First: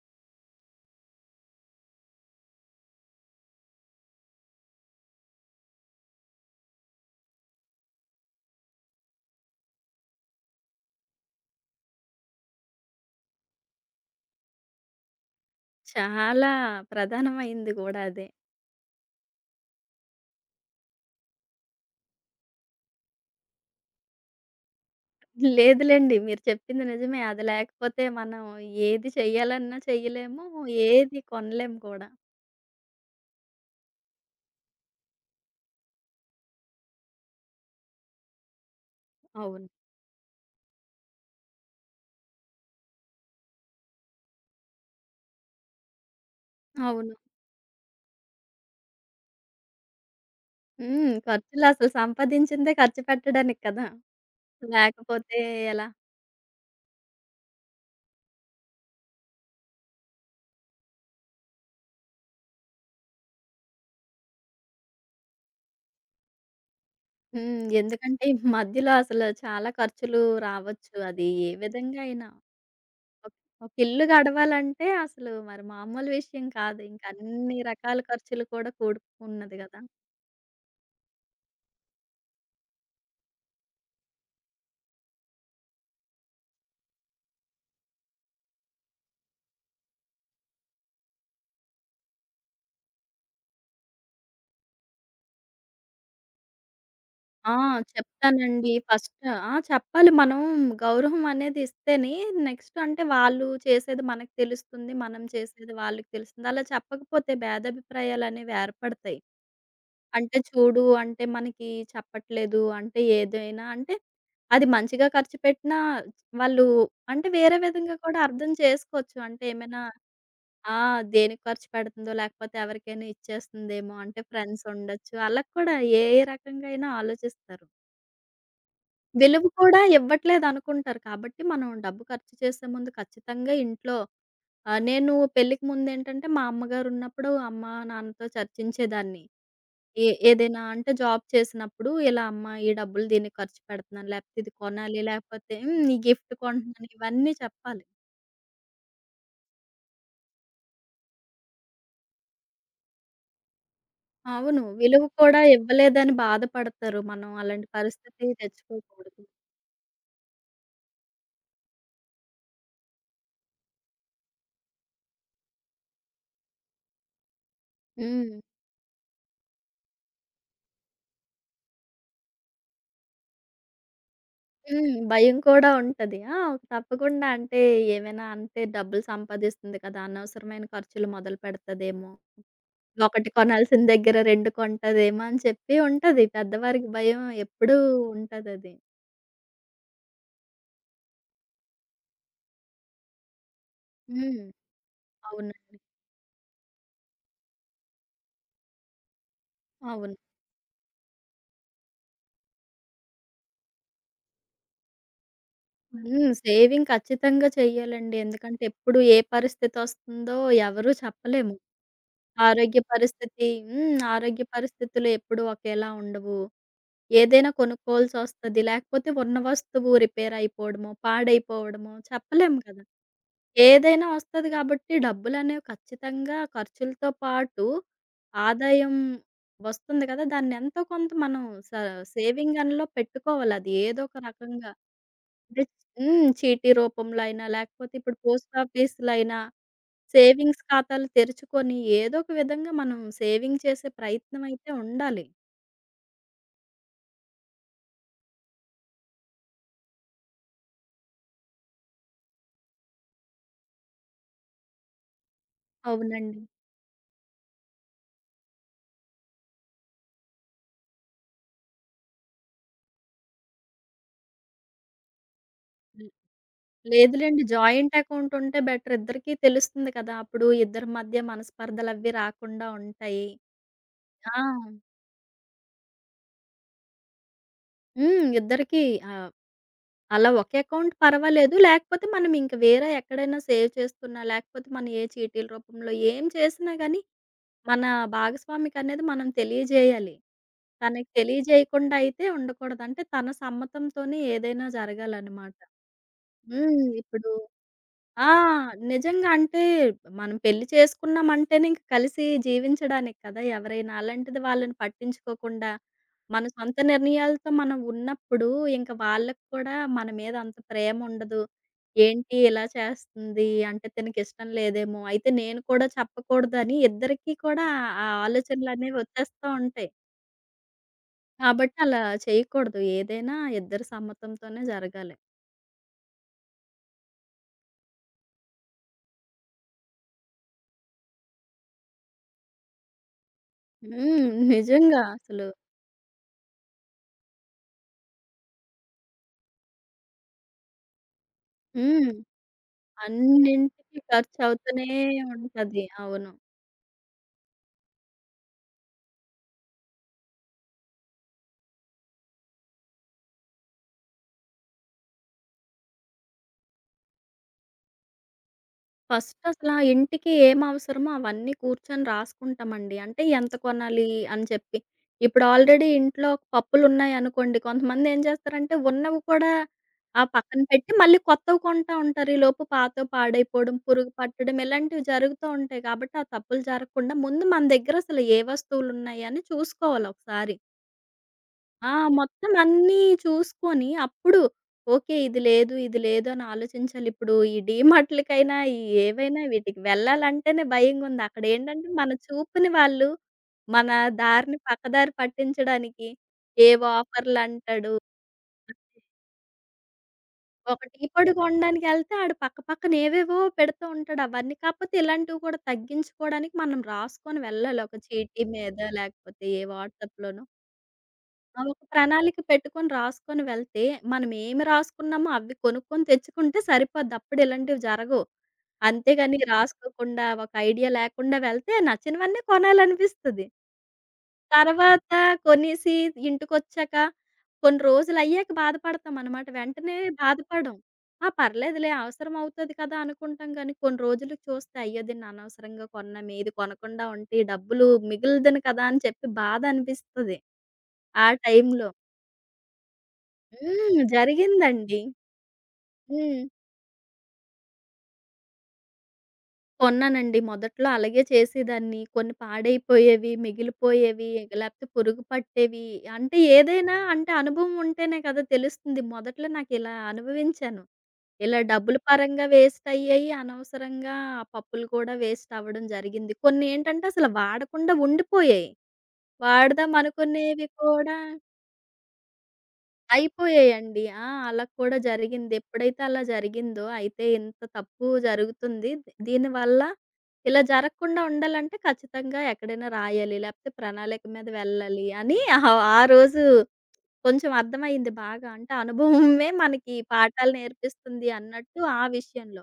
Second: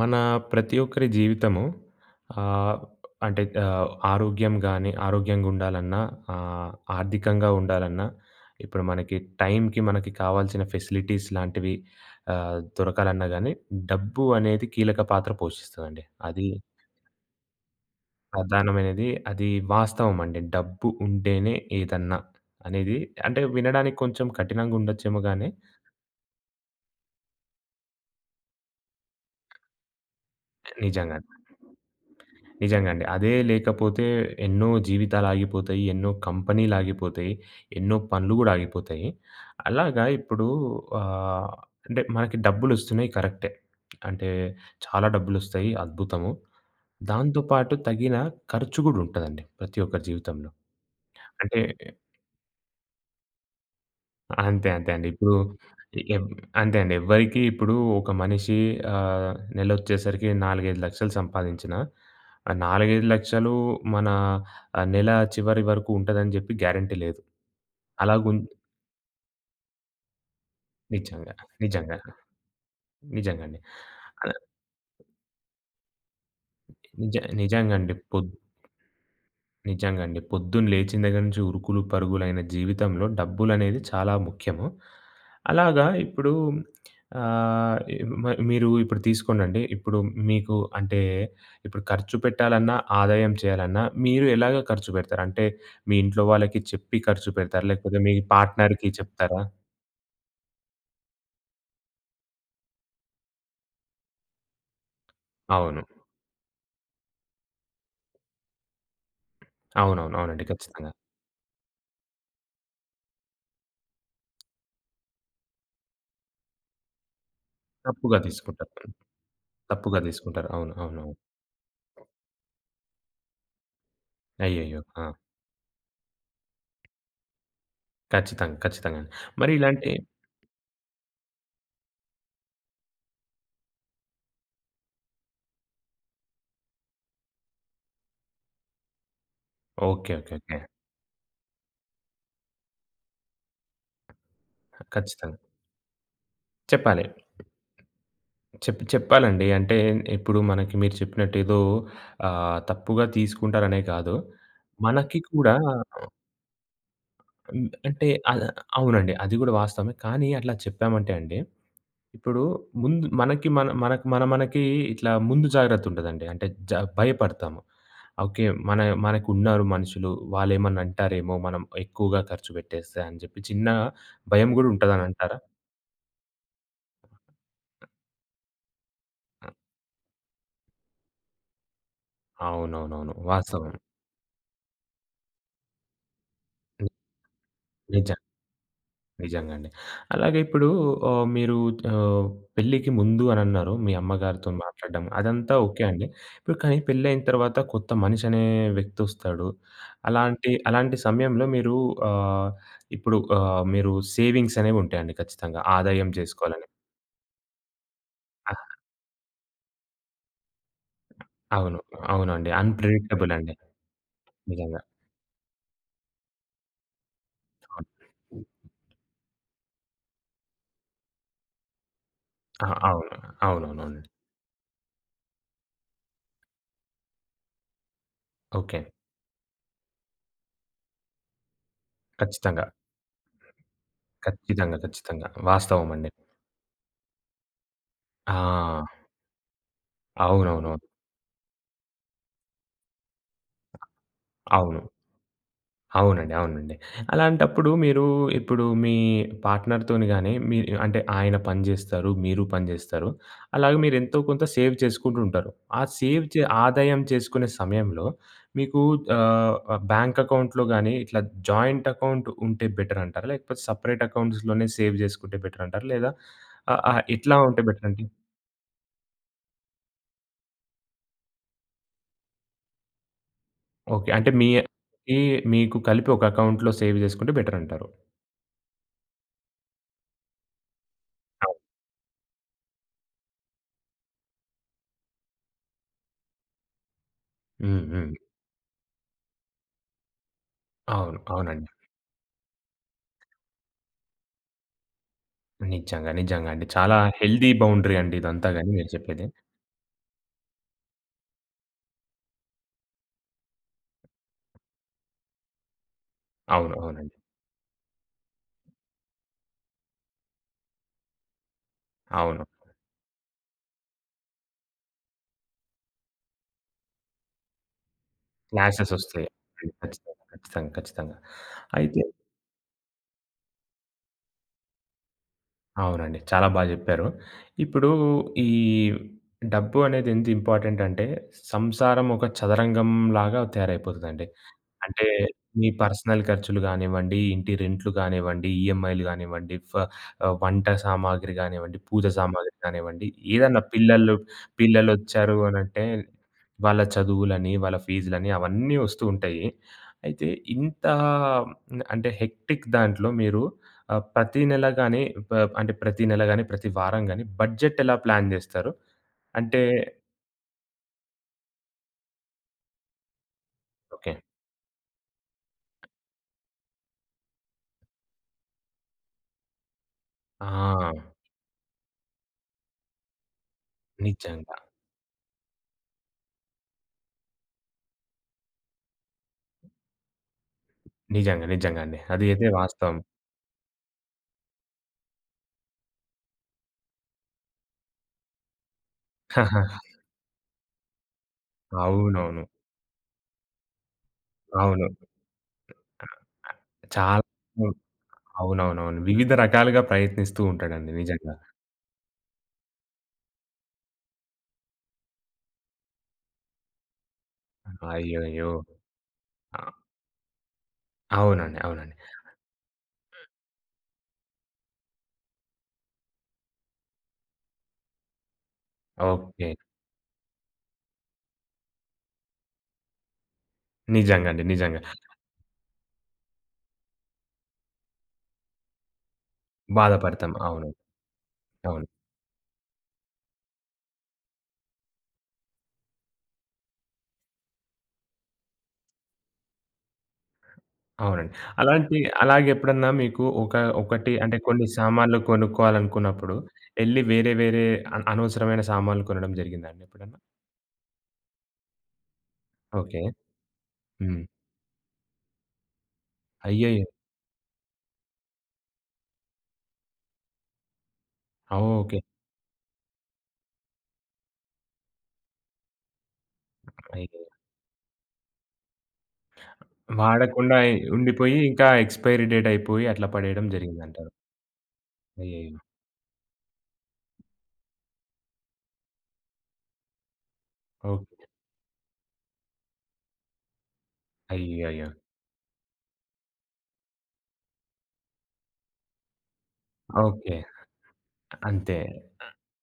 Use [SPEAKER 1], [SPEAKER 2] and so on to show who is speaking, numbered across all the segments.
[SPEAKER 1] మన ప్రతి ఒక్కరి జీవితము ఆహ్, అంటే ఆరోగ్యం గాని, ఆరోగ్యంగా ఉండాలన్నా, ఆహ్, ఆర్థికంగా ఉండాలన్నా, ఇప్పుడు మనకి టైంకి మనకి కావాల్సిన ఫెసిలిటీస్ లాంటివి దొరకాలన్నా గాని, డబ్బు అనేది కీలక పాత్ర పోషిస్తదండి. అది
[SPEAKER 2] చాలా ప్రధానమైంది గూడా అదే.
[SPEAKER 1] ప్రధానమైనది. అది వాస్తవం అండి. డబ్బు ఉంటేనే ఏదన్నా అనేది అంటే వినడానికి కొంచెం కఠినంగా ఉండొచ్చేమో గాని
[SPEAKER 2] లేదులెండి, మీరు చెప్పింది నిజమే. అది లేకపోతే మనం ఏది చెయ్యాలన్నా చెయ్యలేము. ఏది
[SPEAKER 1] నిజంగానే.
[SPEAKER 2] కొనలేము కూడా.
[SPEAKER 1] నిజంగా అండి. అదే లేకపోతే ఎన్నో జీవితాలాగిపోతాయి. ఎన్నో కంపెనీలాగిపోతాయి. ఎన్నో పనులు గూడా ఆగిపోతాయి.
[SPEAKER 2] అవును.
[SPEAKER 1] అలాగా ఇప్పుడు ఆహ్, అంటే మనకి డబ్బులొస్తున్నాయి కరెక్టే. అంటే చాలా డబ్బులొస్తాయి అద్భుతము.
[SPEAKER 2] అవును.
[SPEAKER 1] దాంతో పాటు తగిన ఖర్చు గూడా ఉంటదండి ప్రతి ఒక్కరి జీవితంలో.
[SPEAKER 2] హ్మ్.
[SPEAKER 1] అంటే
[SPEAKER 2] ఖర్చులసలు సంపాదించిందే ఖర్చు పెట్టడానికి కదా!
[SPEAKER 1] అంతే. అంతే అండి. ఇప్పుడు
[SPEAKER 2] లేకపోతే ఎలా?
[SPEAKER 1] ఎవ్ అంతే అండి. ఎవ్వరికీ ఇప్పుడు ఒక మనిషి ఆహ్, నెలొచ్చేసరికి 4, 5 లక్షలు సంపాదించిన, ఆ 4, 5 లక్షలు మన నెల చివరి వరకు ఉంటదని జెప్పి గ్యారంటీ లేదు.
[SPEAKER 2] హ్మ్. ఎందుకంటే ఈ
[SPEAKER 1] అలాగున్
[SPEAKER 2] మధ్యలో అసలు చాలా ఖర్చులు రావచ్చు. అది
[SPEAKER 1] నిజంగా.
[SPEAKER 2] ఏ
[SPEAKER 1] నిజంగా.
[SPEAKER 2] విధంగా అయినా. ఒక
[SPEAKER 1] నిజంగండి.
[SPEAKER 2] ఒక ఇల్లు
[SPEAKER 1] అలా
[SPEAKER 2] గడవాలంటే అసలు మరి మామూలు విషయం కాదు. ఇంక
[SPEAKER 1] నిజ
[SPEAKER 2] అన్ని
[SPEAKER 1] నిజంగండి.
[SPEAKER 2] రకాల ఖర్చులు కూడా కూడుకున్నది గదా!
[SPEAKER 1] నిజంగా అండి. పొద్దున్న లేచిన దగ్గర నుంచి ఉరుకులు, పరుగులైన జీవితంలో డబ్బులనేది చాలా ముఖ్యము. అలాగా ఇప్పుడు ఆహ్, మ మీరు ఇప్పుడు తీసుకోండండి. ఇప్పుడు మీకు అంటే ఇప్పుడు ఖర్చు పెట్టాలన్నా, ఆదాయం చేయాలన్నా మీరు ఎలాగా ఖర్చు పెడతారు? అంటే మీ ఇంట్లో వాళ్ళకి చెప్పి ఖర్చు
[SPEAKER 2] ఆ!
[SPEAKER 1] పెడతారా? లేకపోతే మీ
[SPEAKER 2] చెప్తానండి.
[SPEAKER 1] పార్ట్నర్‌కి
[SPEAKER 2] ఫస్ట్
[SPEAKER 1] చెప్తారా?
[SPEAKER 2] ఆ! చెప్పాలి. మనం గౌరవం అనేది ఇస్తేనే నెక్స్ట్ అంటే వాళ్ళు చేసేది మనకు తెలుస్తుంది. మనం చేసేది
[SPEAKER 1] అవును.
[SPEAKER 2] వాళ్ళకి తెలుస్తుంది. అలా చెప్పకపోతే భేదాభిప్రాయాలనేవి ఏర్పడతాయి.
[SPEAKER 1] అవునవును.
[SPEAKER 2] అంటే
[SPEAKER 1] అవునండి.
[SPEAKER 2] చూడు,
[SPEAKER 1] ఖచ్చితంగా.
[SPEAKER 2] అంటే మనకి చెప్పట్లేదు అంటే ఏదైనా అంటే అది మంచిగా ఖర్చు పెట్టినా వాళ్ళు అంటే వేరే విధంగా
[SPEAKER 1] తప్పుగా
[SPEAKER 2] కూడా అర్థం
[SPEAKER 1] తీసుకుంటారు.
[SPEAKER 2] చేసుకోవచ్చు. అంటే ఏమైనా
[SPEAKER 1] తప్పుగా తీసుకుంటారు. అవును.
[SPEAKER 2] ఆ!
[SPEAKER 1] అవునవును.
[SPEAKER 2] దేనికి ఖర్చు పెడుతుందో, లేకపోతే ఎవరికైనా ఇచ్చేస్తుందేమో, అంటే ఫ్రెండ్స్
[SPEAKER 1] అయ్యయ్యో! ఆ!
[SPEAKER 2] ఉండొచ్చు. అలా కూడా ఏ ఏ రకంగా అయినా ఆలోచిస్తారు.
[SPEAKER 1] ఖచ్చితంగా. ఖచ్చితంగాండి.
[SPEAKER 2] విలువ
[SPEAKER 1] మరి
[SPEAKER 2] కూడా
[SPEAKER 1] ఇలాంటి
[SPEAKER 2] ఇవ్వట్లేదనుకుంటారు. కాబట్టి మనం డబ్బు ఖర్చు చేసే ముందు ఖచ్చితంగా ఇంట్లో నేను పెళ్ళికి ముందేంటంటే మా అమ్మగారున్నప్పుడు అమ్మ, నాన్నతో చర్చించేదాన్ని. ఏ
[SPEAKER 1] ఓకే. ఓకే. ఓకే.
[SPEAKER 2] ఏదైనా అంటే జాబ్ చేసినప్పుడు ఇలా అమ్మ, ఈ డబ్బులు దీనికి ఖర్చు పెడుతున్నాను. లేకపోతే ఇది కొనాలి.
[SPEAKER 1] ఖచ్చితంగా.
[SPEAKER 2] లేకపోతే ఈ గిఫ్ట్ కొంటున్నాను.
[SPEAKER 1] చెప్పాలి.
[SPEAKER 2] ఇవన్నీ చెప్పాలి.
[SPEAKER 1] చెప్పాలండి. అంటే ఇప్పుడు మనకి మీరు చెప్పినట్టు ఏదో తప్పుగా తీసుకుంటారనే కాదు.
[SPEAKER 2] అవును. విలువ
[SPEAKER 1] మనకి
[SPEAKER 2] కూడా
[SPEAKER 1] కూడా
[SPEAKER 2] ఇవ్వలేదని బాధపడతారు. మనం అలాంటి
[SPEAKER 1] అంటే
[SPEAKER 2] పరిస్థితి
[SPEAKER 1] అవునండి.
[SPEAKER 2] తెచ్చుకోకూడదు.
[SPEAKER 1] అది కూడా వాస్తవమే. కానీ అట్లా చెప్పామంటే అండి, ఇప్పుడు ముందు మనకి మన మనకు మన మనకి ఇట్లా ముందు జాగ్రత్త ఉంటదండి. అంటే భయపడతాము.
[SPEAKER 2] హ్మ్.
[SPEAKER 1] ఓకే. మన మనకున్నారు మనుషులు. వాళ్ళేమన్నా అంటారేమో మనం ఎక్కువగా ఖర్చు పెట్టేస్తే అని చెప్పి చిన్న భయం కూడా
[SPEAKER 2] హ్మ్.
[SPEAKER 1] ఉంటదని
[SPEAKER 2] భయం
[SPEAKER 1] అంటారా?
[SPEAKER 2] కూడా ఉంటది. ఆ! తప్పకుండా అంటే ఏమైనా అంటే డబ్బులు సంపాదిస్తుంది కదా! అనవసరమైన ఖర్చులు మొదలు పెడతదేమో!
[SPEAKER 1] అవునవునవును.
[SPEAKER 2] ఒకటి
[SPEAKER 1] వాస్తవం.
[SPEAKER 2] కొనాల్సిన దగ్గర 2 కొంటదేమో అని చెప్పి ఉంటది.
[SPEAKER 1] ని
[SPEAKER 2] పెద్దవారికి భయం ఎప్పుడూ
[SPEAKER 1] నిజం.
[SPEAKER 2] ఉంటదది.
[SPEAKER 1] నిజంగా అండి. అలాగే ఇప్పుడు మీరు ఆహ్, పెళ్ళికి ముందు అనన్నారు. మీ
[SPEAKER 2] హ్మ్.
[SPEAKER 1] అమ్మగారితో మాట్లాడడం అదంతా
[SPEAKER 2] అవునండి.
[SPEAKER 1] ఓకే అండి. ఇప్పుడు కానీ పెళ్ళయిన తర్వాత కొత్త మనిషనే వ్యక్తొస్తాడు.
[SPEAKER 2] అవును.
[SPEAKER 1] అలాంటి అలాంటి సమయంలో మీరు ఆహ్, ఇప్పుడు మీరు సేవింగ్స్ అనేవుంటాయండి ఖచ్చితంగా. ఆదాయం
[SPEAKER 2] హ్మ్.
[SPEAKER 1] చేసుకోవాలని.
[SPEAKER 2] సేవింగ్ ఖచ్చితంగా చెయ్యాలండి. ఎందుకంటే
[SPEAKER 1] అహ్,
[SPEAKER 2] ఎప్పుడు ఏ పరిస్థితొస్తుందో ఎవరు చెప్పలేము.
[SPEAKER 1] అవును. అవునండి.
[SPEAKER 2] ఆరోగ్య
[SPEAKER 1] అన్‌ప్రెడిక్టబుల్
[SPEAKER 2] పరిస్థితి
[SPEAKER 1] అండి.
[SPEAKER 2] హ్మ్. ఆరోగ్య
[SPEAKER 1] నిజంగా.
[SPEAKER 2] పరిస్థితులు ఎప్పుడు ఒకేలా ఉండవు. ఏదైనా
[SPEAKER 1] అవును.
[SPEAKER 2] కొనుక్కోవాల్సొస్తది. లేకపోతే ఉన్న వస్తువు రిపేరయిపోవడమో, పాడైపోవడమో చెప్పలేము
[SPEAKER 1] ఆ!
[SPEAKER 2] కదా!
[SPEAKER 1] అవును.
[SPEAKER 2] ఏదైనా
[SPEAKER 1] అవునవునవునండి.
[SPEAKER 2] వస్తది కాబట్టి డబ్బులనేవి ఖచ్చితంగా ఖర్చులతో పాటు
[SPEAKER 1] ఓకే.
[SPEAKER 2] ఆదాయం వస్తుంది కదా! దాన్ని ఎంతో కొంత మనం స సేవింగ్
[SPEAKER 1] ఖచ్చితంగా.
[SPEAKER 2] గన్‌లో పెట్టుకోవాలి. అది ఏదో ఒక రకంగా
[SPEAKER 1] ఖచ్చితంగా. ఖచ్చితంగా.
[SPEAKER 2] అంటే
[SPEAKER 1] వాస్తవమండి.
[SPEAKER 2] హ్మ్. చీటీ రూపంలో అయినా, లేకపోతే ఇప్పుడు పోస్ట్
[SPEAKER 1] ఆ!
[SPEAKER 2] ఆఫీస్‌లో అయినా సేవింగ్స్
[SPEAKER 1] అవునవునవును.
[SPEAKER 2] ఖాతాలు తెరుచుకొని ఏదో ఒక విధంగా మనం సేవింగ్ చేసే ప్రయత్నం అయితే
[SPEAKER 1] అవును.
[SPEAKER 2] ఉండాలి.
[SPEAKER 1] అవునండి. అవునండి. అలాంటప్పుడు మీరు ఇప్పుడు మీ పార్ట్‌నర్‌తోని గాని మీ అంటే ఆయన పని జేస్తారు, మీరు పని జేస్తారు. అలాగే మీరు ఎంతో కొంత సేవ్ చేసుకుంటూ ఉంటారు. ఆ సేవ్ చే
[SPEAKER 2] అవునండి.
[SPEAKER 1] ఆదాయం చేసుకునే సమయంలో మీకు ఆహ్, బ్యాంక్ అకౌంట్‌లో గాని ఇట్లా జాయింట్ అకౌంట్ ఉంటే బెటర్ అంటారా? లేకపోతే సెపరేట్ అకౌంట్స్‌లోనే సేవ్ జేసుకుంటే బెటర్ అంటారా? లేదా ఆహ్, ఆహ్, ఎట్లా
[SPEAKER 2] లేదులెండి.
[SPEAKER 1] ఉంటే బెటర్
[SPEAKER 2] జాయింట్
[SPEAKER 1] అండి?
[SPEAKER 2] అకౌంట్ ఉంటే బెటర్. ఇద్దరికీ తెలుస్తుంది కదా! అప్పుడు ఇద్దరి మధ్య మనస్పర్ధలవి రాకుండా ఉంటాయి.
[SPEAKER 1] ఓకే. అంటే
[SPEAKER 2] ఆ!
[SPEAKER 1] మీ ఈ మీకు కలిపి ఒక అకౌంట్‌లో సేవ్ జేసుకుంటే బెటర్ అంటారు.
[SPEAKER 2] హ్మ్. ఇద్దరికీ ఆహ్, అలా ఒక అకౌంట్ పర్వాలేదు.
[SPEAKER 1] అవును.
[SPEAKER 2] లేకపోతే మనం ఇంక వేరే ఎక్కడైనా సేవ్ చేస్తున్నా, లేకపోతే మనం ఏ చీటీల రూపంలో ఏం చేసినా గానీ, మన
[SPEAKER 1] హ్మ్. హ్మ్.
[SPEAKER 2] భాగస్వామికనేది మనం తెలియజేయాలి. తనకి
[SPEAKER 1] అవును. అవునండి.
[SPEAKER 2] తెలియజేయకుండా అయితే ఉండకూడదు. అంటే తన సమ్మతంతోనే ఏదైనా జరగాలనమాట.
[SPEAKER 1] నిజంగా. నిజంగా అండి.
[SPEAKER 2] హ్మ్.
[SPEAKER 1] చాలా
[SPEAKER 2] ఇప్పుడు
[SPEAKER 1] హెల్తీ బౌండరీ అండి
[SPEAKER 2] ఆ!
[SPEAKER 1] ఇదంతా గాని మీరు చెప్పేది.
[SPEAKER 2] నిజంగా అంటే మనం పెళ్లి చేసుకున్నామంటేనే ఇంక కలిసి జీవించడానికి కదా! ఎవరైనా అలాంటిది వాళ్ళని పట్టించుకోకుండా, మన
[SPEAKER 1] అవును.
[SPEAKER 2] సొంత
[SPEAKER 1] అవునండి.
[SPEAKER 2] నిర్ణయాలతో మనం ఉన్నప్పుడు ఇంక వాళ్ళకి కూడా మన మీద అంత ప్రేమ ఉండదు. ఏంటి
[SPEAKER 1] అవును.
[SPEAKER 2] ఇలా చేస్తుంది? అంటే తినకిష్టం లేదేమో! అయితే నేను కూడా చెప్పకూడదని ఇద్దరికీ కూడా ఆ
[SPEAKER 1] క్లాషెస్
[SPEAKER 2] ఆలోచనలనేవి
[SPEAKER 1] ఒస్తాయి.
[SPEAKER 2] వచ్చేస్తా
[SPEAKER 1] హ్మ్.
[SPEAKER 2] ఉంటాయి.
[SPEAKER 1] ఖచ్చితంగా. ఖచ్చితంగా. ఖచ్చితంగా.
[SPEAKER 2] కాబట్టి
[SPEAKER 1] అయితే
[SPEAKER 2] అలా చేయకూడదు. ఏదైనా ఇద్దరి సమ్మతంతోనే జరగాలి.
[SPEAKER 1] అవునండి. చాలా బా జెప్పారు. ఇప్పుడు ఈ డబ్బు అనేది ఎంత ఇంపార్టెంట్ అంటే, సంసారం ఒక చదరంగం లాగా తయారైపోతదండి.
[SPEAKER 2] హ్మ్. నిజంగా
[SPEAKER 1] అంటే
[SPEAKER 2] అసలు.
[SPEAKER 1] మీ పర్సనల్ ఖర్చులు గానివ్వండి, ఇంటి రెంట్‌లు గానివ్వండి, ఈఎంఐలు గానివ్వండి, వంట సామాగ్రి గానివ్వండి, పూజ
[SPEAKER 2] హ్మ్.
[SPEAKER 1] సామాగ్రి గానివ్వండి, ఏదన్నా
[SPEAKER 2] అన్నింటికి ఖర్చవుతూనే
[SPEAKER 1] పిల్లలొచ్చారు
[SPEAKER 2] ఉంటది.
[SPEAKER 1] అనంటే
[SPEAKER 2] అవును.
[SPEAKER 1] వాళ్ళ చదువులని, వాళ్ళ ఫీజులని అవన్నీ వస్తూ ఉంటాయి. అయితే ఇంత అంటే హెక్టిక్ దాంట్లో మీరు ఆహ్, ప్రతి నెల గాని ప అంటే ప్రతి నెల గాని, ప్రతి వారం గాని బడ్జెట్ ఎలా ప్లాన్ జేస్తారు?
[SPEAKER 2] ఫస్ట్
[SPEAKER 1] అంటే
[SPEAKER 2] అసలా ఇంటికి ఏం అవసరమో అవన్నీ కూర్చొని రాసుకుంటామండి. అంటే ఎంత కొనాలి
[SPEAKER 1] ఓకే.
[SPEAKER 2] అని చెప్పి. ఇప్పుడు ఆల్రెడీ ఇంట్లో పప్పులున్నాయనుకోండి, కొంతమంది ఏం చేస్తారంటే ఉన్నవి కూడా ఆ పక్కన
[SPEAKER 1] ఆ!
[SPEAKER 2] పెట్టి మళ్ళీ కొత్తవి కొంటా ఉంటారు. ఈలోపు పాతవి పాడైపోవడం, పురుగు
[SPEAKER 1] నిజంగా.
[SPEAKER 2] పట్టడం ఇలాంటివి జరుగుతూ ఉంటాయి. కాబట్టి ఆ తప్పులు జరగకుండా ముందు మన దగ్గర అసలు ఏ వస్తువులున్నాయని చూసుకోవాలి ఒకసారి.
[SPEAKER 1] నిజంగా. నిజంగా
[SPEAKER 2] ఆ!
[SPEAKER 1] అండి. అది అయితే
[SPEAKER 2] మొత్తం
[SPEAKER 1] వాస్తవం.
[SPEAKER 2] అన్నీ చూసుకొని అప్పుడు ఓకే, ఇది లేదు, ఇది లేదు అని ఆలోచించాలి. ఇప్పుడు ఈ డీమార్ట్‌లకైనా, ఈ ఏవైనా వీటికి వెళ్ళాలంటేనే భయంగుంది. అక్కడేంటంటే మన
[SPEAKER 1] అవునవును.
[SPEAKER 2] చూపుని వాళ్ళు మన దారిని
[SPEAKER 1] అవును.
[SPEAKER 2] పక్కదారి పట్టించడానికి ఏవో
[SPEAKER 1] చాలా హ్మ్.
[SPEAKER 2] ఆఫర్‌లంటాడు.
[SPEAKER 1] అవునవునవును. వివిధ రకాలుగా ప్రయత్నిస్తూ
[SPEAKER 2] ఒక
[SPEAKER 1] ఉంటాడండి
[SPEAKER 2] టీ పొడి
[SPEAKER 1] నిజంగా.
[SPEAKER 2] కొనడానికి ఎళ్తే ఆడు పక్క పక్కన ఏవేవో పెడుతూ ఉంటాడు. అవన్నీ కాకపోతే ఇలాంటివి కూడా తగ్గించుకోవడానికి మనం రాసుకొని వెళ్ళాలి. ఒక చీటీ
[SPEAKER 1] అయ్యయ్యో!
[SPEAKER 2] మీద, లేకపోతే
[SPEAKER 1] ఆ!
[SPEAKER 2] ఏ వాట్సాప్‌లోనో
[SPEAKER 1] అవునండి.
[SPEAKER 2] ఆ! ఒక
[SPEAKER 1] అవునండి.
[SPEAKER 2] ప్రణాళిక పెట్టుకొని రాసుకొని వెళ్తే, మనం ఏమి రాసుకున్నామో అవి కొనుక్కొని తెచ్చుకుంటే సరిపోద్ది. అప్పుడు ఇలాంటివి జరగవు. అంతేగాని
[SPEAKER 1] ఓకే.
[SPEAKER 2] రాసుకోకుండా, ఒక ఐడియా లేకుండా వెళ్తే నచ్చినవన్నీ కొనాలనిపిస్తది.
[SPEAKER 1] నిజంగా అండి. నిజంగా.
[SPEAKER 2] తర్వాత కొనేసి ఇంటికొచ్చాక కొన్ని రోజులయ్యాక బాధపడతామనమాట. వెంటనే
[SPEAKER 1] బాధపడతాం. అవును.
[SPEAKER 2] బాధపడం. ఆ!
[SPEAKER 1] అవును.
[SPEAKER 2] పర్లేదులే అవసరం అవుతది కదా! అనుకుంటాం గానీ, కొన్ని రోజులకి చూస్తే అయ్యో! దీన్ని అనవసరంగా కొన్నామే, ఇది కొనకుండా ఉంటే ఈ డబ్బులు మిగులుదును కదా! అని చెప్పి బాధ అనిపిస్తది. ఆ
[SPEAKER 1] అవునండి.
[SPEAKER 2] టైంలో.
[SPEAKER 1] అలాంటి అలాగెప్పుడన్నా మీకు ఒక
[SPEAKER 2] హ్మ్.
[SPEAKER 1] ఒకటి అంటే కొన్ని
[SPEAKER 2] జరిగిందండి.
[SPEAKER 1] సామాన్లు కొనుక్కోవాలనుకున్నప్పుడు
[SPEAKER 2] హ్మ్.
[SPEAKER 1] ఎళ్లి వేరే వేరే అనవసరమైన సామాన్లు కొనడం జరిగిందా అండి ఎప్పుడన్నా?
[SPEAKER 2] కొన్నానండి. మొదట్లో అలాగే చేసేదాన్ని. కొన్ని
[SPEAKER 1] ఓకే.
[SPEAKER 2] పాడైపోయేవి,
[SPEAKER 1] హ్మ్.
[SPEAKER 2] మిగిలిపోయేవి, లేకపోతే పురుగు పట్టేవి. అంటే
[SPEAKER 1] అయ్యయ్యో!
[SPEAKER 2] ఏదైనా అంటే అనుభవం ఉంటేనే కదా తెలుస్తుంది. మొదట్లో నాకిలా అనుభవించాను. ఇలా డబ్బుల
[SPEAKER 1] ఓకే.
[SPEAKER 2] పరంగా వేస్ట్ అయ్యాయి. అనవసరంగా పప్పులు కూడా వేస్ట్ అవ్వడం జరిగింది. కొన్ని ఏంటంటే
[SPEAKER 1] అయ్యో!
[SPEAKER 2] అసలు వాడకుండా ఉండిపోయాయి. వాడదాం
[SPEAKER 1] వాడకుండా
[SPEAKER 2] అనుకునేవి కూడా
[SPEAKER 1] ఉండిపోయి ఇంకా ఎక్స్‌పైరీ డేట్ అయిపోయి అట్లా పడేయడం
[SPEAKER 2] అయిపోయాయండి.
[SPEAKER 1] జరిగిందంటారు.
[SPEAKER 2] ఆ! అలా కూడా జరిగింది.
[SPEAKER 1] అయ్యయ్యో!
[SPEAKER 2] ఎప్పుడైతే అలా జరిగిందో, అయితే ఇంత తప్పు జరుగుతుంది. దీనివల్ల ఇలా
[SPEAKER 1] ఓహ్!
[SPEAKER 2] జరగకుండా ఉండాలంటే ఖచ్చితంగా ఎక్కడైనా రాయాలి, లేకపోతే ప్రణాళిక మీద
[SPEAKER 1] అయ్యయ్యో!
[SPEAKER 2] వెళ్ళాలి అని ఆ రోజు కొంచెం అర్థమయింది బాగా. అంటే అనుభవమే మనకి
[SPEAKER 1] ఓకే.
[SPEAKER 2] పాఠాలు నేర్పిస్తుంది
[SPEAKER 1] అంతే.
[SPEAKER 2] అన్నట్టు ఆ విషయంలో.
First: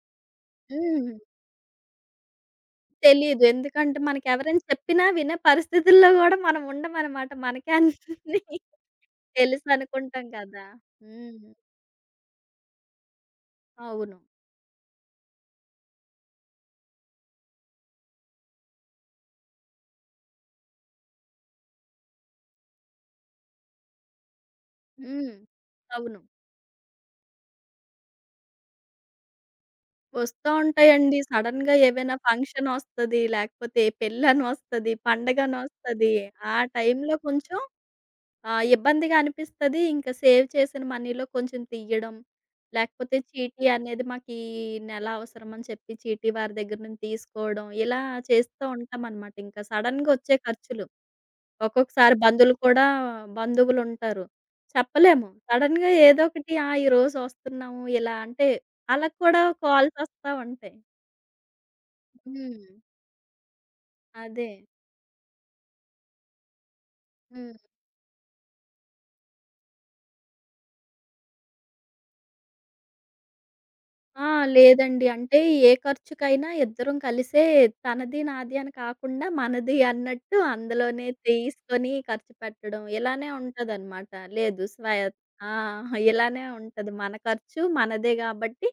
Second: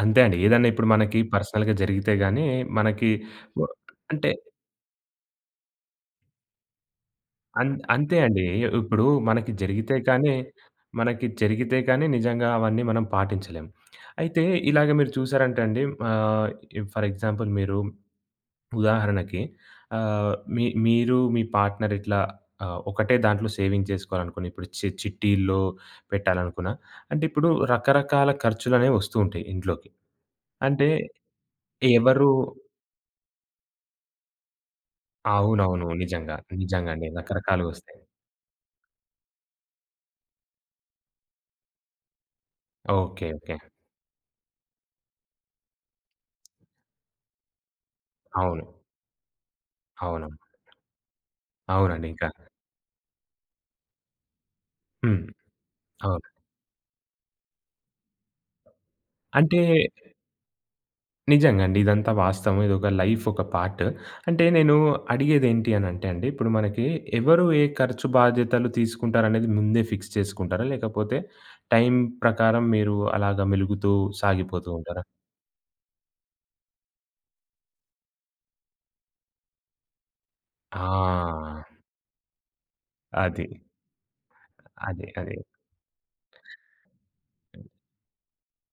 [SPEAKER 1] అంతే అండి. ఏదన్నా ఇప్పుడు
[SPEAKER 2] హ్మ్.
[SPEAKER 1] మనకి పర్సనల్‌గా జరిగితే గాని మనకి
[SPEAKER 2] తెలీదు.
[SPEAKER 1] వ
[SPEAKER 2] ఎందుకంటే
[SPEAKER 1] అంటే
[SPEAKER 2] మనకెవరైనా చెప్పినా వినే పరిస్థితుల్లో గూడా మనం ఉండమనమాట.
[SPEAKER 1] అన్
[SPEAKER 2] మనకే
[SPEAKER 1] అంతే
[SPEAKER 2] అన్నీ
[SPEAKER 1] అండి. ఇప్పుడు మనకి జరిగితే
[SPEAKER 2] తెలుసనుకుంటాం
[SPEAKER 1] కానీ
[SPEAKER 2] కదా!
[SPEAKER 1] మనకి
[SPEAKER 2] హ్మ్.
[SPEAKER 1] జరిగితే కానీ నిజంగా అవన్నీ మనం పాటించలేం.
[SPEAKER 2] అవును.
[SPEAKER 1] అయితే ఇలాగ మీరు చూసారంటే అండి ఆహ్, ఫర్ ఎగ్జాంపుల్ మీరు ఉదాహరణకి ఆహ్, మీ మీరు మీ పార్ట్నర్ ఇట్లా ఒకటే దాంట్లో సేవింగ్ చేసుకోవాలనుకుని, ఇప్పుడు
[SPEAKER 2] హ్మ్.
[SPEAKER 1] చిట్టీల్లో
[SPEAKER 2] అవును.
[SPEAKER 1] పెట్టాలనుకున్నా, అంటే ఇప్పుడు రకరకాల ఖర్చులనేవి వస్తూ ఉంటాయి ఇంట్లోకి.
[SPEAKER 2] వస్తా
[SPEAKER 1] అంటే
[SPEAKER 2] ఉంటాయండి. సడెన్‌గా ఏవైనా
[SPEAKER 1] ఎవరు
[SPEAKER 2] ఫంక్షనొస్తది, లేకపోతే పెళ్ళనొస్తది,
[SPEAKER 1] అవునవును.
[SPEAKER 2] పండగనొస్తది.
[SPEAKER 1] నిజంగా.
[SPEAKER 2] ఆ
[SPEAKER 1] నిజంగా అండి.
[SPEAKER 2] టైంలో కొంచెం
[SPEAKER 1] రకరకాలుగొస్తాయి.
[SPEAKER 2] ఇబ్బందిగా అనిపిస్తది. ఇంకా సేవ్ చేసిన మనీలో కొంచెం తీయడం, లేకపోతే
[SPEAKER 1] ఓకే. ఓకే.
[SPEAKER 2] చీటీ అనేది మాకీ నెల అవసరమని చెప్పి చీటీ వారి దగ్గర నుంచి తీసుకోవడం, ఇలా చేస్తూ
[SPEAKER 1] అవును.
[SPEAKER 2] ఉంటామనమాట. ఇంకా సడెన్‌గా
[SPEAKER 1] అవును.
[SPEAKER 2] వచ్చే ఖర్చులు.
[SPEAKER 1] అవునండి.
[SPEAKER 2] ఒక్కొక్కసారి
[SPEAKER 1] ఇంకా
[SPEAKER 2] బంధువులు కూడా బంధువులుంటారు.
[SPEAKER 1] హ్మ్.
[SPEAKER 2] చెప్పలేము. సడెన్‌గా
[SPEAKER 1] అవును.
[SPEAKER 2] ఏదోకటి ఆ! ఈరోజు వస్తున్నాము ఇలా అంటే, ఆళ్ళకి కూడా
[SPEAKER 1] అంటే
[SPEAKER 2] కాల్సొస్తా ఉంటాయి.
[SPEAKER 1] నిజంగా అండి. ఇదంతా వాస్తవం.
[SPEAKER 2] హ్మ్.
[SPEAKER 1] ఇదొక లైఫ్ ఒక పార్ట్. అంటే
[SPEAKER 2] అదే.
[SPEAKER 1] నేను అడిగేదేంటి అనంటే అండి, ఇప్పుడు మనకి ఎవరు
[SPEAKER 2] హ్మ్.
[SPEAKER 1] ఏ ఖర్చు బాధ్యతలు తీసుకుంటారనేది ముందే ఫిక్స్ చేసుకుంటారా? లేకపోతే టైం ప్రకారం మీరు అలాగా మెలుగుతూ
[SPEAKER 2] ఆ!
[SPEAKER 1] సాగిపోతూ ఉంటారా?
[SPEAKER 2] లేదండి. అంటే ఏ ఖర్చుకైనా ఇద్దరం కలిసే, తనది, నాది అని కాకుండా మనది అన్నట్టు అందులోనే
[SPEAKER 1] ఆ!
[SPEAKER 2] తీసుకొని ఖర్చు పెట్టడం ఇలానే
[SPEAKER 1] అది.
[SPEAKER 2] ఉంటదనమాట. లేదు స్వయ
[SPEAKER 1] అదే. అదే.
[SPEAKER 2] ఆ! ఇలానే ఉంటది. మన ఖర్చు మనదే గాబట్టి,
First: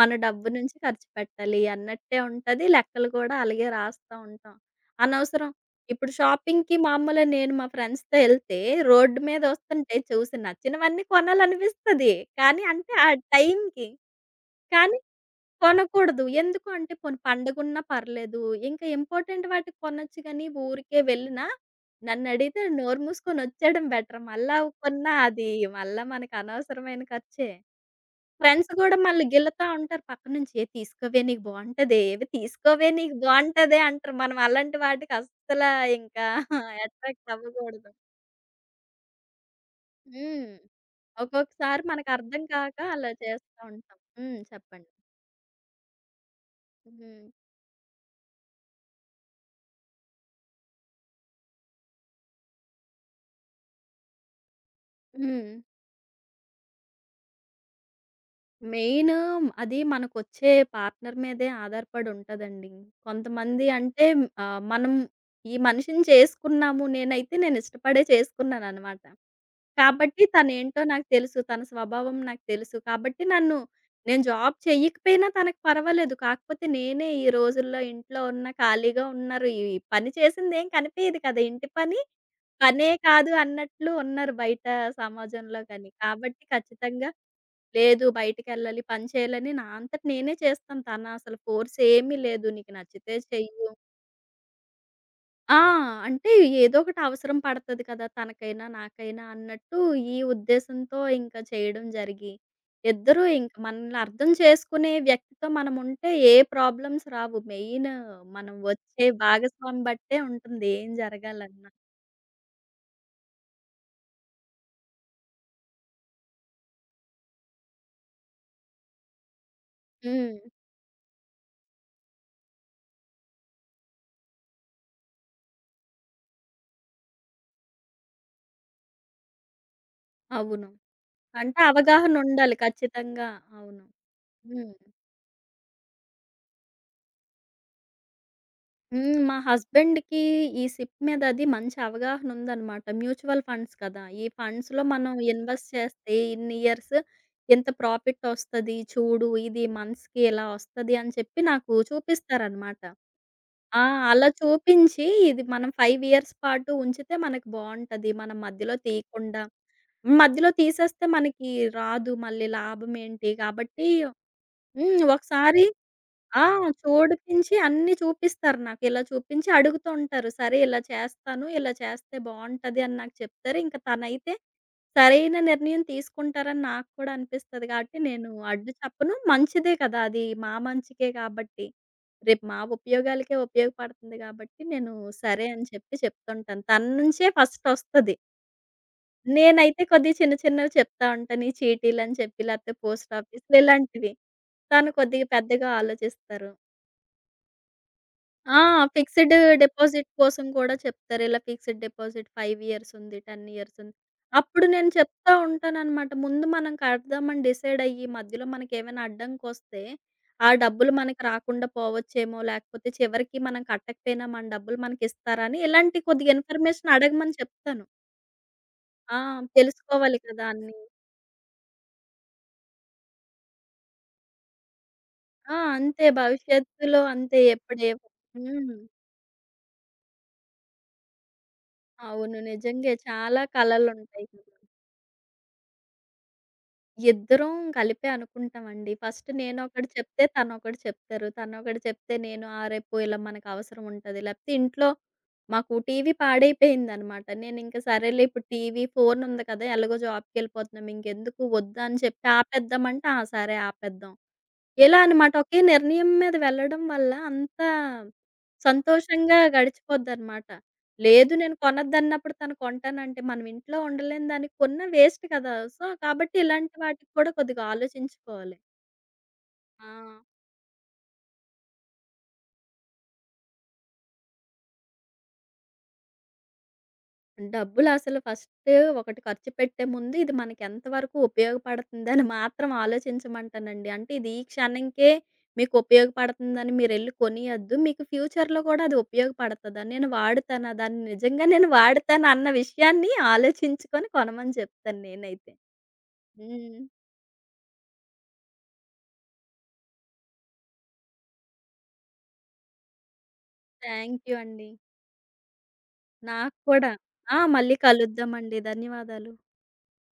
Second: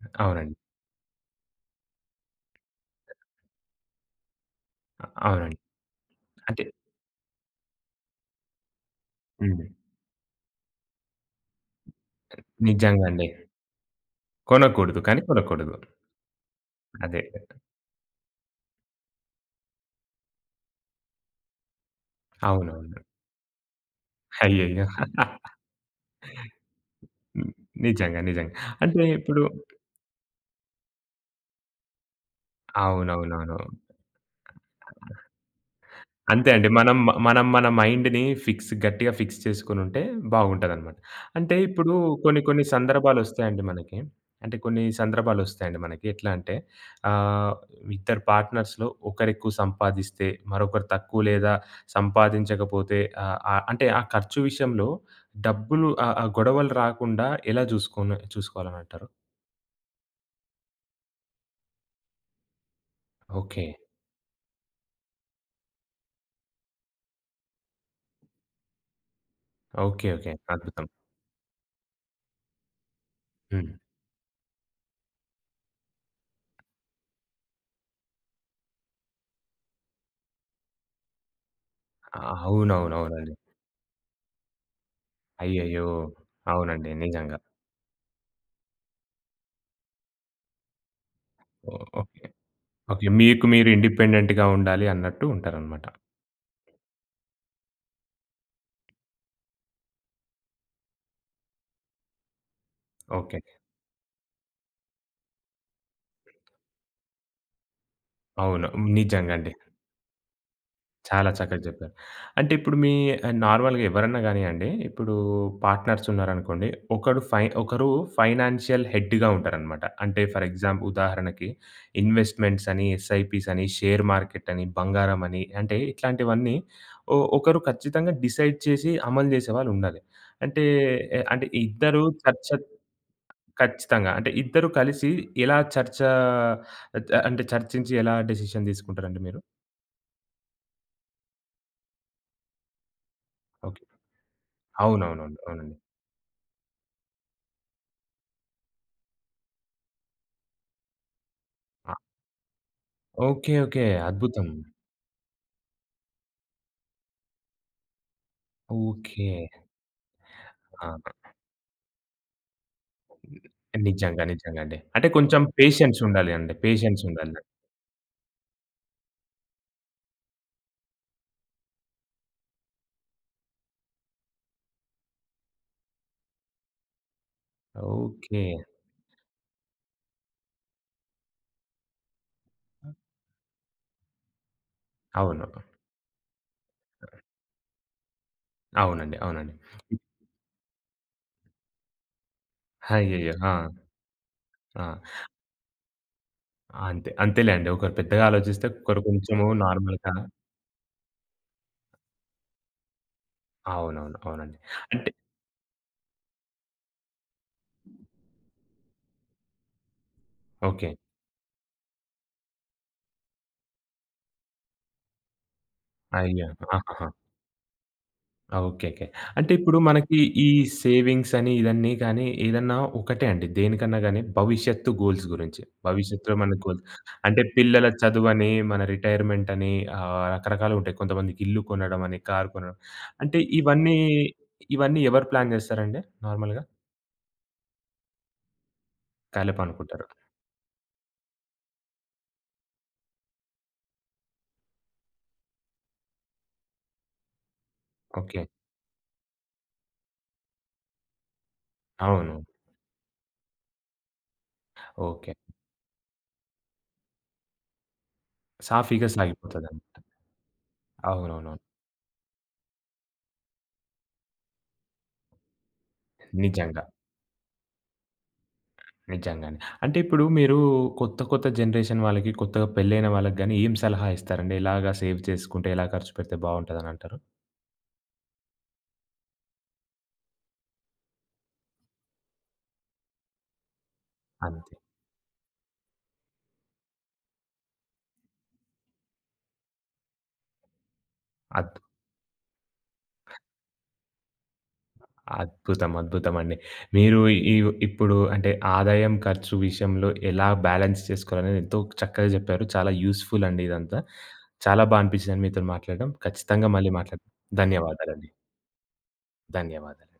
[SPEAKER 2] మన డబ్బు
[SPEAKER 1] అవునండి.
[SPEAKER 2] నుంచి ఖర్చు పెట్టాలి అన్నట్టే ఉంటది. లెక్కలు కూడా అలాగే రాస్తా ఉంటాం. అనవసరం
[SPEAKER 1] అవునండి.
[SPEAKER 2] ఇప్పుడు
[SPEAKER 1] అంటే
[SPEAKER 2] షాపింగ్‌కి మామూలుగా నేను మా ఫ్రెండ్స్‌తో ఎళ్తే రోడ్డు మీద
[SPEAKER 1] హ్మ్.
[SPEAKER 2] వస్తుంటే చూసి నచ్చినవన్నీ కొనాలనిపిస్తది. కానీ అంటే
[SPEAKER 1] నిజంగా
[SPEAKER 2] ఆ
[SPEAKER 1] అండి.
[SPEAKER 2] టైంకి కానీ
[SPEAKER 1] కొనకూడదు. కానీ కొనకూడదు.
[SPEAKER 2] కొనకూడదు. ఎందుకు అంటే పోనీ
[SPEAKER 1] అదే.
[SPEAKER 2] పండగున్నా పర్లేదు. ఇంకా ఇంపార్టెంట్ వాటికి కొనొచ్చు గానీ, ఊరికే వెళ్ళినా నన్నడిగితే
[SPEAKER 1] అవునవును.
[SPEAKER 2] నోరు మూసుకొని వచ్చేయడం బెటర్. మళ్ళా
[SPEAKER 1] అయ్యయ్యో!
[SPEAKER 2] కొన్నా అది మళ్ళా మనకు అనవసరమైన ఖర్చే.
[SPEAKER 1] నిజంగా. నిజంగా.
[SPEAKER 2] ఫ్రెండ్స్ గూడా
[SPEAKER 1] అంటే
[SPEAKER 2] మళ్ళీ
[SPEAKER 1] ఇప్పుడు
[SPEAKER 2] గిల్లుతా ఉంటారు పక్క నుంచి. "ఏ తీసుకోవే నీకు బావుంటదే, ఏవే తీసుకోవే నీకు
[SPEAKER 1] అవునవునవును.
[SPEAKER 2] బావుంటదే" అంటారు. మనం అలాంటి వాటికి అస్సల ఇంకా
[SPEAKER 1] అంతే అండి. మనం మ
[SPEAKER 2] అట్రాక్ట్
[SPEAKER 1] మనం మన
[SPEAKER 2] అవ్వకూడదు.
[SPEAKER 1] మైండ్‌ని ఫిక్స్ గట్టిగా ఫిక్స్ చేసుకొనుంటే
[SPEAKER 2] హ్మ్.
[SPEAKER 1] బాగుంటదనమాట. అంటే
[SPEAKER 2] ఒక్కొక్కసారి
[SPEAKER 1] ఇప్పుడు
[SPEAKER 2] మనకు
[SPEAKER 1] కొన్ని
[SPEAKER 2] అర్థం
[SPEAKER 1] కొన్ని
[SPEAKER 2] కాక అలా చేస్తూ
[SPEAKER 1] సందర్భాలొస్తాయండి మనకి.
[SPEAKER 2] ఉంటాం. హ్మ్.
[SPEAKER 1] అంటే కొన్ని
[SPEAKER 2] చెప్పండి.
[SPEAKER 1] సందర్భాలొస్తాయండి మనకి. ఎట్లా అంటే
[SPEAKER 2] హ్మ్.
[SPEAKER 1] ఆహ్, ఇద్దరు పార్ట్నర్స్‌లో ఒకరెక్కువ సంపాదిస్తే, మరొకరు తక్కువ లేదా సంపాదించకపోతే ఆహ్, ఆహ్, అంటే ఆ ఖర్చు విషయంలో
[SPEAKER 2] హ్మ్.
[SPEAKER 1] డబ్బులు ఆహ్, ఆహ్, గొడవలు రాకుండా ఎలా చూసుకోవాలనంటారు?
[SPEAKER 2] మెయిన్ అది మనకొచ్చే పార్ట్‌నర్ మీదే ఆధారపడి ఉంటదండి.
[SPEAKER 1] ఓకే.
[SPEAKER 2] కొంతమంది అంటే మనం ఈ మనిషిని చేసుకున్నాము. నేనైతే నేను ఇష్టపడే చేసుకున్నాననమాట.
[SPEAKER 1] ఓకే.
[SPEAKER 2] కాబట్టి
[SPEAKER 1] ఓకే.
[SPEAKER 2] తనేంటో
[SPEAKER 1] అద్భుతం.
[SPEAKER 2] నాకు తెలుసు. తన స్వభావం నాకు తెలుసు. కాబట్టి నన్ను
[SPEAKER 1] హ్మ్.
[SPEAKER 2] నేను జాబ్ చెయ్యకపోయినా తనకు పర్వాలేదు. కాకపోతే నేనే ఈ రోజుల్లో ఇంట్లో ఉన్న ఖాళీగా ఉన్నారు. ఈ పని చేసిందేం కనిపియదు కదా! ఇంటి పని, పనే కాదు
[SPEAKER 1] అవునవునవునండి.
[SPEAKER 2] అన్నట్లు ఉన్నారు బయట సమాజంలో
[SPEAKER 1] అయ్యయ్యో!
[SPEAKER 2] గాని. కాబట్టి
[SPEAKER 1] అవునండి.
[SPEAKER 2] ఖచ్చితంగా
[SPEAKER 1] నిజంగా.
[SPEAKER 2] లేదు, బయటికెళ్ళాలి, పని చేయాలని నా అంతట నేనే చేస్తాను. తనసలు ఫోర్స్
[SPEAKER 1] ఓహ్!
[SPEAKER 2] ఏమీ
[SPEAKER 1] ఓకే.
[SPEAKER 2] లేదు. నీకు
[SPEAKER 1] ఓకే.
[SPEAKER 2] నచ్చితే
[SPEAKER 1] మీకు మీరు
[SPEAKER 2] చెయ్యు.
[SPEAKER 1] ఇండిపెండెంట్‌గా ఉండాలి అన్నట్టు
[SPEAKER 2] ఆ!
[SPEAKER 1] ఉంటారనమాట.
[SPEAKER 2] అంటే ఏదో ఒకటి అవసరం పడతది కదా! తనకైనా, నాకైనా అన్నట్టు ఈ ఉద్దేశంతో ఇంకా చేయడం జరిగి, ఇద్దరూ
[SPEAKER 1] ఓకే.
[SPEAKER 2] ఇంక మనల్ని అర్థం చేసుకునే వ్యక్తితో మనముంటే ఏ ప్రాబ్లమ్స్ రావు. మెయిన్ మనం
[SPEAKER 1] అవును.
[SPEAKER 2] వచ్చే
[SPEAKER 1] నిజంగా అండి.
[SPEAKER 2] భాగస్వామి బట్టే ఉంటుంది ఏం
[SPEAKER 1] చాలా చక్కగా
[SPEAKER 2] జరగాలన్నా.
[SPEAKER 1] చెప్పారు. అంటే ఇప్పుడు మీ నార్మల్‌గా ఎవరన్నా గానియండి, ఇప్పుడు పార్ట్నర్స్ ఉన్నారనుకోండి. ఒకడు ఫై ఒకరు ఫైనాన్షియల్ హెడ్‌గా ఉంటారనమాట. అంటే
[SPEAKER 2] హ్మ్.
[SPEAKER 1] ఫర్ ఎగ్జాంపుల్ ఉదాహరణకి ఇన్వెస్ట్‌మెంట్స్ అని, ఎస్ఐపీస్ అని, షేర్ మార్కెట్ అని, బంగారం అని అంటే ఇట్లాంటివన్నీ ఒకరు ఖచ్చితంగా డిసైడ్ చేసి అమలు చేసేవాళ్ళు ఉండాలి. అంటే,
[SPEAKER 2] అవును.
[SPEAKER 1] అంటే
[SPEAKER 2] అంటే
[SPEAKER 1] ఇద్దరు చర్చ
[SPEAKER 2] అవగాహనుండాలి ఖచ్చితంగా. అవును.
[SPEAKER 1] ఖచ్చితంగా. అంటే ఇద్దరు
[SPEAKER 2] హ్మ్.
[SPEAKER 1] కలిసి ఎలా అంటే చర్చించి ఎలా డెసిషన్
[SPEAKER 2] హ్మ్.
[SPEAKER 1] తీసుకుంటారండి
[SPEAKER 2] మా
[SPEAKER 1] మీరు?
[SPEAKER 2] హస్బెండ్‌కి ఈ సిప్ మీద అది మంచి అవగాహన ఉందనమాట. Mutual funds
[SPEAKER 1] okay.
[SPEAKER 2] కదా! ఈ ఫండ్స్‌లో మనం
[SPEAKER 1] అవునవునండి.
[SPEAKER 2] ఇన్వెస్ట్
[SPEAKER 1] అవునండి.
[SPEAKER 2] చేస్తే ఇన్ని ఇయర్స్ ఇంత ప్రాఫిట్ వస్తది. చూడు ఇది మంత్స్‌కి ఇలా వస్తది అని చెప్పి నాకు
[SPEAKER 1] ఆ!
[SPEAKER 2] చూపిస్తారనమాట.
[SPEAKER 1] ఓకే.
[SPEAKER 2] ఆ!
[SPEAKER 1] ఓకే.
[SPEAKER 2] అలా
[SPEAKER 1] అద్భుతం.
[SPEAKER 2] చూపించి ఇది మనం 5 ఇయర్స్ పాటు ఉంచితే మనకు బావుంటది. మనం మధ్యలో
[SPEAKER 1] ఓకే.
[SPEAKER 2] తీయకుండా, మధ్యలో
[SPEAKER 1] ఆ!
[SPEAKER 2] తీసేస్తే మనకి రాదు, మళ్ళీ లాభం ఏంటి? కాబట్టి
[SPEAKER 1] నిజంగా. నిజంగా అండి.
[SPEAKER 2] హ్మ్.
[SPEAKER 1] అంటే కొంచెం
[SPEAKER 2] ఒకసారి
[SPEAKER 1] పేషెన్స్ ఉండాలి
[SPEAKER 2] ఆ!
[SPEAKER 1] అండి. పేషెన్స్ ఉండాలి.
[SPEAKER 2] చూడిపించి అన్నీ చూపిస్తారు నాకు. ఇలా చూపించి అడుగుతూ ఉంటారు. సరే ఇలా చేస్తాను, ఇలా చేస్తే బావుంటది అని నాకు చెప్తారు. ఇంక తనైతే సరైన నిర్ణయం తీసుకుంటారని నాకు కూడా అనిపిస్తది కాబట్టి నేను
[SPEAKER 1] ఓకే.
[SPEAKER 2] అడ్డు చెప్పను. మంచిదే కదా! అది మా మంచికే కాబట్టి. రేపు మా ఉపయోగాలకే ఉపయోగపడుతుంది కాబట్టి నేను
[SPEAKER 1] అవును.
[SPEAKER 2] సరే అని చెప్పి చెప్తుంటాను. తన నుంచే ఫస్ట్ ఒస్తది.
[SPEAKER 1] అవునండి. అవునండి.
[SPEAKER 2] నేనైతే కొద్దిగా చిన్న చిన్నవి చెప్తా ఉంటాను. ఈ చీటీలని చెప్పి లేకపోతే పోస్ట్
[SPEAKER 1] అయ్యయ్యో! ఆ!
[SPEAKER 2] ఆఫీస్‌లు ఇలాంటివి. తను
[SPEAKER 1] ఆ!
[SPEAKER 2] కొద్దిగా పెద్దగా ఆలోచిస్తారు.
[SPEAKER 1] అంతే. అంతేలేండి. ఒకరు పెద్దగా
[SPEAKER 2] ఆ!
[SPEAKER 1] ఆలోచిస్తే ఒకరు
[SPEAKER 2] ఫిక్స్‌డ్
[SPEAKER 1] కొంచెము
[SPEAKER 2] డిపాజిట్
[SPEAKER 1] నార్మల్‌గా
[SPEAKER 2] కోసం కూడా చెప్తారు. ఇలా ఫిక్స్‌డ్ డిపాజిట్ 5 ఇయర్స్ ఉంది, 10 ఇయర్స్ ఉంది.
[SPEAKER 1] అవునవును. అవునండి.
[SPEAKER 2] అప్పుడు నేను
[SPEAKER 1] అంటే
[SPEAKER 2] చెప్తా ఉంటాననమాట. ముందు మనం కడదామని డిసైడ్ అయ్యి, మధ్యలో మనకేమైనా అడ్డంకొస్తే, ఆ
[SPEAKER 1] ఓకే.
[SPEAKER 2] డబ్బులు మనకు రాకుండా పోవచ్చేమో, లేకపోతే చివరికి మనం కట్టకపోయినా మన డబ్బులు మనకిస్తారా అని ఇలాంటి కొద్దిగా
[SPEAKER 1] అయ్యో!
[SPEAKER 2] ఇన్ఫర్మేషన్
[SPEAKER 1] ఆహాహా!
[SPEAKER 2] అడగమని చెప్తాను.
[SPEAKER 1] ఆ! ఓకే. ఓకే.
[SPEAKER 2] ఆ!
[SPEAKER 1] అంటే ఇప్పుడు మనకి
[SPEAKER 2] తెలుసుకోవాలి కదా!
[SPEAKER 1] ఈ
[SPEAKER 2] అన్నీ.
[SPEAKER 1] సేవింగ్స్ అని, ఇదన్నీ కానీ ఏదన్నా ఒకటే అండి. దేనికన్నా గాని భవిష్యత్తు గోల్స్
[SPEAKER 2] ఆ!
[SPEAKER 1] గురించి.
[SPEAKER 2] అంతే
[SPEAKER 1] భవిష్యత్తులో మన గోల్
[SPEAKER 2] భవిష్యత్తులో అంతే
[SPEAKER 1] అంటే
[SPEAKER 2] ఎప్పుడు
[SPEAKER 1] పిల్లల
[SPEAKER 2] ఏ
[SPEAKER 1] చదువని,
[SPEAKER 2] హ్మ్.
[SPEAKER 1] మన రిటైర్మెంట్ అని రకరకాలుంటాయి. కొంతమందికి ఇల్లు కొనడం అని,
[SPEAKER 2] అవును.
[SPEAKER 1] కారు కొనడం.
[SPEAKER 2] నిజంగే
[SPEAKER 1] అంటే
[SPEAKER 2] చాలా
[SPEAKER 1] ఇవన్నీ,
[SPEAKER 2] కలలుంటాయి కదా!
[SPEAKER 1] ఎవరు ప్లాన్ జేస్తారండి నార్మల్‌గా?
[SPEAKER 2] ఇద్దరం కలిపే అనుకుంటామండి. ఫస్ట్
[SPEAKER 1] కలప
[SPEAKER 2] నేనొకటి
[SPEAKER 1] అనుకుంటారు.
[SPEAKER 2] చెప్తే తనొకటి చెప్తారు. తనొకటి చెప్తే నేను ఆ! రేపు ఇలా మనకవసరం ఉంటది. లేపోతే ఇంట్లో మాకు టీవీ పాడైపోయిందనమాట. నేనింక సరేలే
[SPEAKER 1] ఓకే.
[SPEAKER 2] ఇప్పుడు టీవీ, ఫోనుంది కదా! ఎలాగో జాబ్‌కెళ్ళిపోతున్నాం ఇంకెందుకు వద్దని చెప్పి
[SPEAKER 1] అవును.
[SPEAKER 2] ఆపేద్దామంటే, ఆ! సరే ఆపేద్దాం. ఇలా
[SPEAKER 1] ఓకే.
[SPEAKER 2] అనమాట. ఒకే నిర్ణయం మీద వెళ్ళడం వల్ల అంత
[SPEAKER 1] సాఫీగా
[SPEAKER 2] సంతోషంగా
[SPEAKER 1] సాగిపోతదనమాట.
[SPEAKER 2] గడిచిపోద్దనమాట. లేదు, నేను
[SPEAKER 1] అవునవునవును.
[SPEAKER 2] కొనొద్దన్నప్పుడు తను కొంటానంటే, మనం ఇంట్లో ఉండలేని దానికి కొన్నా వేస్ట్ కదా! సో, కాబట్టి ఇలాంటి
[SPEAKER 1] నిజంగా.
[SPEAKER 2] వాటికి కూడా కొద్దిగా ఆలోచించుకోవాలి.
[SPEAKER 1] నిజంగానే.
[SPEAKER 2] ఆ!
[SPEAKER 1] అంటే ఇప్పుడు మీరు కొత్త, కొత్త జనరేషన్ వాళ్ళకి, కొత్తగా పెళ్ళైన వాళ్ళకి గాని ఏం సలహా ఇస్తారండి? ఎలాగా సేవ్ చేసుకుంటే, ఎలా ఖర్చు పెడితే బావుంటదనంటారు?
[SPEAKER 2] డబ్బులసలు ఫస్ట్ ఒకటి ఖర్చు పెట్టే ముందు ఇది మనకెంత వరకు ఉపయోగపడుతుందని మాత్రం ఆలోచించమంటానండి. అంటే ఇది ఈ
[SPEAKER 1] అంతే.
[SPEAKER 2] క్షణంకే మీకు ఉపయోగపడుతుందని మీరెళ్లి కొనియొద్దు. మీకు ఫ్యూచర్‌లో కూడా అది ఉపయోగపడతదా? నేను వాడుతానా? దాన్ని నిజంగా నేను
[SPEAKER 1] అద్
[SPEAKER 2] వాడతానా అన్న విషయాన్ని ఆలోచించుకొని కొనమని చెప్తాను నేనైతే.
[SPEAKER 1] అద్భుతం. అద్భుతమండి.
[SPEAKER 2] హ్మ్.
[SPEAKER 1] మీరు ఈ ఇప్పుడు అంటే ఆదాయం, ఖర్చు విషయంలో ఎలా బ్యాలెన్స్ చేసుకోవాలనేది ఎంతో చక్కగా చెప్పారు. చాలా యూజ్‌ఫుల్ అండి ఇదంతా.
[SPEAKER 2] థ్యాంక్ యూ అండి.
[SPEAKER 1] చాలా బా అనిపించిందండి మీతోని మాట్లాడడం.
[SPEAKER 2] నాకు
[SPEAKER 1] ఖచ్చితంగా
[SPEAKER 2] కూడా.
[SPEAKER 1] మళ్ళీ మాట్లాడదాం.
[SPEAKER 2] ఆ! మళ్ళీ
[SPEAKER 1] ధన్యవాదాలండి.
[SPEAKER 2] కలుద్దామండి. ధన్యవాదాలు.
[SPEAKER 1] ధన్యవాదాలు.